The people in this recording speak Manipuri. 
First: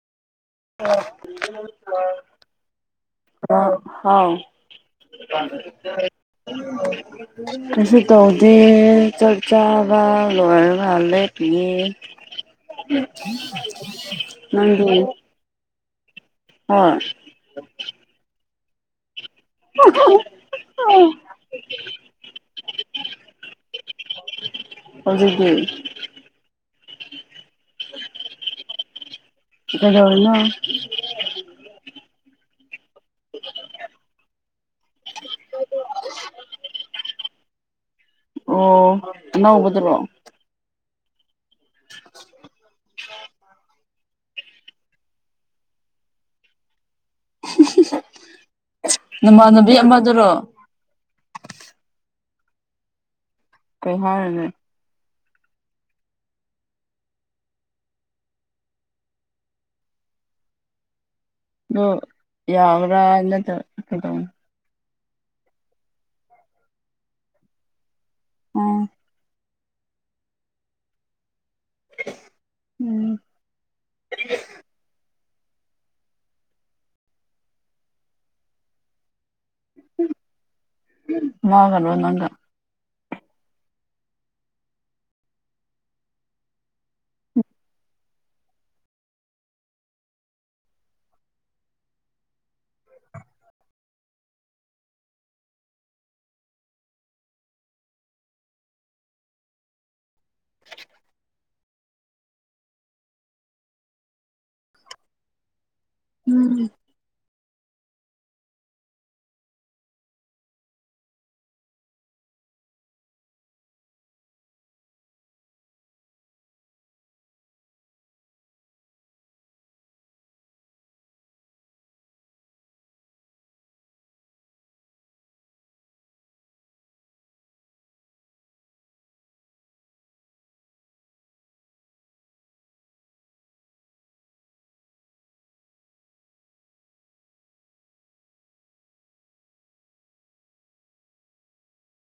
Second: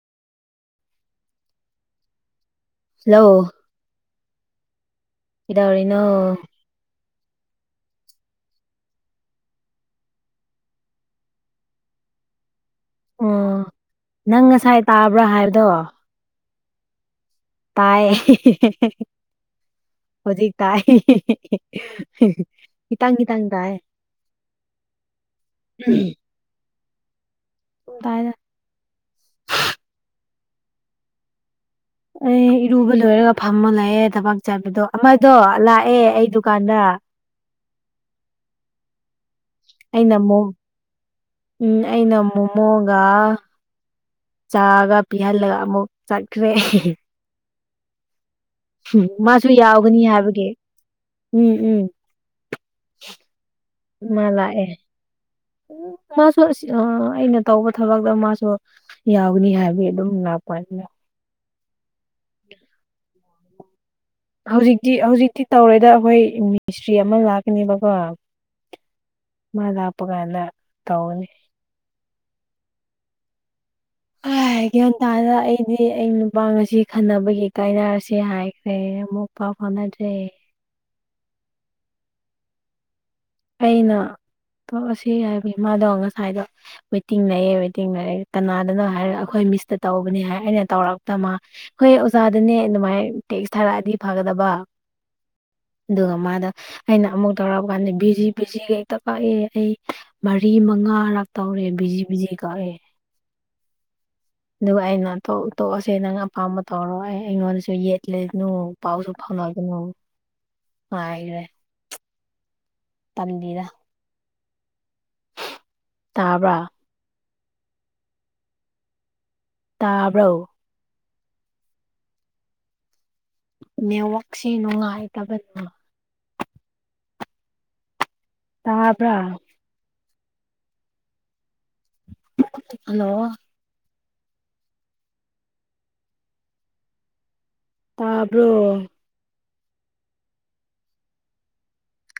ꯑꯣ ꯍꯜꯂꯣ ꯑ ꯑꯥꯎ ꯀꯩꯗꯧꯔꯤꯅꯣ ꯀꯁꯁꯨ ꯇꯧꯗꯤ ꯆꯞꯆꯥꯥꯕꯥ ꯔ ꯍꯥꯜ ꯂꯩ ꯐꯦ ꯑꯣ ꯅꯪ ꯉꯁꯥꯏ ꯇꯥꯕ꯭ꯔꯥ ꯍꯥꯏꯕꯗꯣ ꯍ ꯇꯥꯏ ꯍꯧꯖꯤꯛ ꯇꯥꯏ ꯏꯈꯤꯇꯥꯡ ꯏꯈꯤꯇꯥꯡ ꯇꯥꯏ ꯍꯧꯖꯤꯗꯤ ꯎꯝ ꯎ ꯇꯑ ꯗꯧꯅ ꯑꯩ ꯏꯔꯨꯕ ꯂꯣꯏꯔꯒ ꯐꯝꯃ ꯂꯥꯛꯑꯦ ꯊꯕꯥꯛ ꯆꯠꯕꯗꯣ ꯑꯃꯗꯣ ꯂꯥꯛꯑꯦ ꯑꯩ ꯗꯨꯀꯥꯟꯗ ꯑꯣ ꯅ ꯑꯩꯅꯃꯣ ꯎꯝ ꯑꯩꯅꯃꯣ ꯃꯣꯒ ꯆꯥꯒ ꯄꯤꯍꯜꯂꯒ ꯑꯃꯨꯛ ꯆꯠꯈ꯭ꯔꯦ ꯎꯝ ꯃꯥꯁꯨ ꯅꯃꯥꯟꯅꯕꯤ ꯌꯥꯎꯒꯅꯤ ꯑꯃꯗꯨꯔꯣ ꯍꯥꯏꯕꯒꯤ ꯎꯝ ꯎꯝ ꯀꯩ ꯃꯥ ꯍꯥꯏꯔꯒꯦ ꯂꯥꯛ ꯑꯦ ꯃꯥꯁꯨ ꯑ ꯑꯩꯅ ꯇꯧꯕ ꯊꯕꯛꯇ ꯃꯥꯁꯨ ꯌꯥꯎꯅꯤ ꯍꯥꯏꯕꯒꯤ ꯑꯗꯨꯝ ꯂꯥꯛꯄꯅꯤ ꯑꯗꯨꯣ ꯌꯥꯎ꯭ꯔꯅ ꯇ ꯍꯧꯖꯤꯛꯇꯤ ꯍꯧꯖꯤꯛꯇꯤ ꯇꯧꯔꯦꯗ ꯑꯩꯈꯣꯏ ꯃꯤꯁꯇ꯭ꯔꯤ ꯑꯃ ꯂꯥꯛꯀꯅꯦꯕꯀꯣ ꯎꯝ ꯃꯥ ꯂꯥꯞꯄ ꯀꯥꯟꯗ ꯇꯧꯅꯤ ꯎꯝ ꯑ ꯍꯦꯦ ꯑꯣ ꯑꯩꯗꯤ ꯑꯩ ꯅꯨꯄꯥ ꯉꯁꯤ ꯈꯟꯅꯕꯒꯤ ꯀꯥꯏꯅꯔꯁꯦ ꯍꯥꯏꯈ꯭ꯔꯦ ꯑꯃꯨꯛ ꯄ ꯐꯥꯎꯅꯗ꯭ꯔꯦꯌꯦ ꯃꯥꯒꯕ ꯅꯒ ꯑꯩꯅ ꯇꯣꯛꯑꯁꯤ ꯍꯥꯏꯕ ꯏꯃꯥꯗꯣ ꯉꯁꯥꯏꯗꯣ ꯋꯦꯇꯤꯡ ꯂꯩꯌꯦꯦ ꯋꯦꯇꯤꯡ ꯂꯩꯔꯦ ꯀꯅꯥꯗꯅ ꯍꯥꯏꯔ ꯑꯩꯈꯣꯏ ꯃꯤꯁꯇ ꯇꯧꯕꯅꯤ ꯍꯥꯏ ꯑꯩꯅ ꯇꯧꯔꯛꯇꯃ ꯍꯣꯏ ꯑꯣꯖꯥꯗꯅꯦ ꯑꯗꯨꯃꯥꯏꯅ ꯇꯦꯛꯁ ꯊꯥꯔꯛꯑꯗꯤ ꯐꯒꯗꯕ ꯑꯗꯨꯒ ꯃꯥꯗ ꯑꯩꯅ ꯑꯃꯨꯛ ꯇꯧꯔꯛꯑ ꯀꯥꯟꯗ ꯕꯤ ꯕꯤꯖꯤ ꯕꯤꯖꯤ ꯍꯦꯛꯇ ꯀꯛꯑꯦ ꯑꯩ ꯃꯔꯤ ꯃꯉꯥꯔꯥꯛ ꯇꯧꯔꯦ ꯕꯤꯖꯤ ꯕꯤꯖꯤ ꯀꯛꯑꯦ ꯗꯨꯕꯥꯥꯏ ꯅ ꯇ ꯇꯣꯛꯑꯁꯦ ꯅꯪ ꯎꯝ ꯑꯄꯥꯝꯕ ꯇꯧꯔꯣ ꯑꯩ ꯑꯩꯉꯣꯟꯗꯁꯨ ꯌꯦꯠ ꯂꯩꯒꯅꯨ ꯄꯥꯎꯁꯨ ꯐꯥꯎꯅꯒꯅꯨ ꯍꯥꯏꯈꯔꯦ ꯇꯜꯂꯤꯤꯗ ꯇꯥꯕ꯭ꯔ ꯇꯥꯕ꯭ꯔꯣ ꯅꯦꯠꯋꯥꯛꯁꯤ ꯅꯨꯡꯉꯥꯏꯇꯕꯅꯤꯅ ꯇꯥꯕ꯭ꯔ ꯍꯜꯂꯣ ꯇꯥꯔꯕꯣ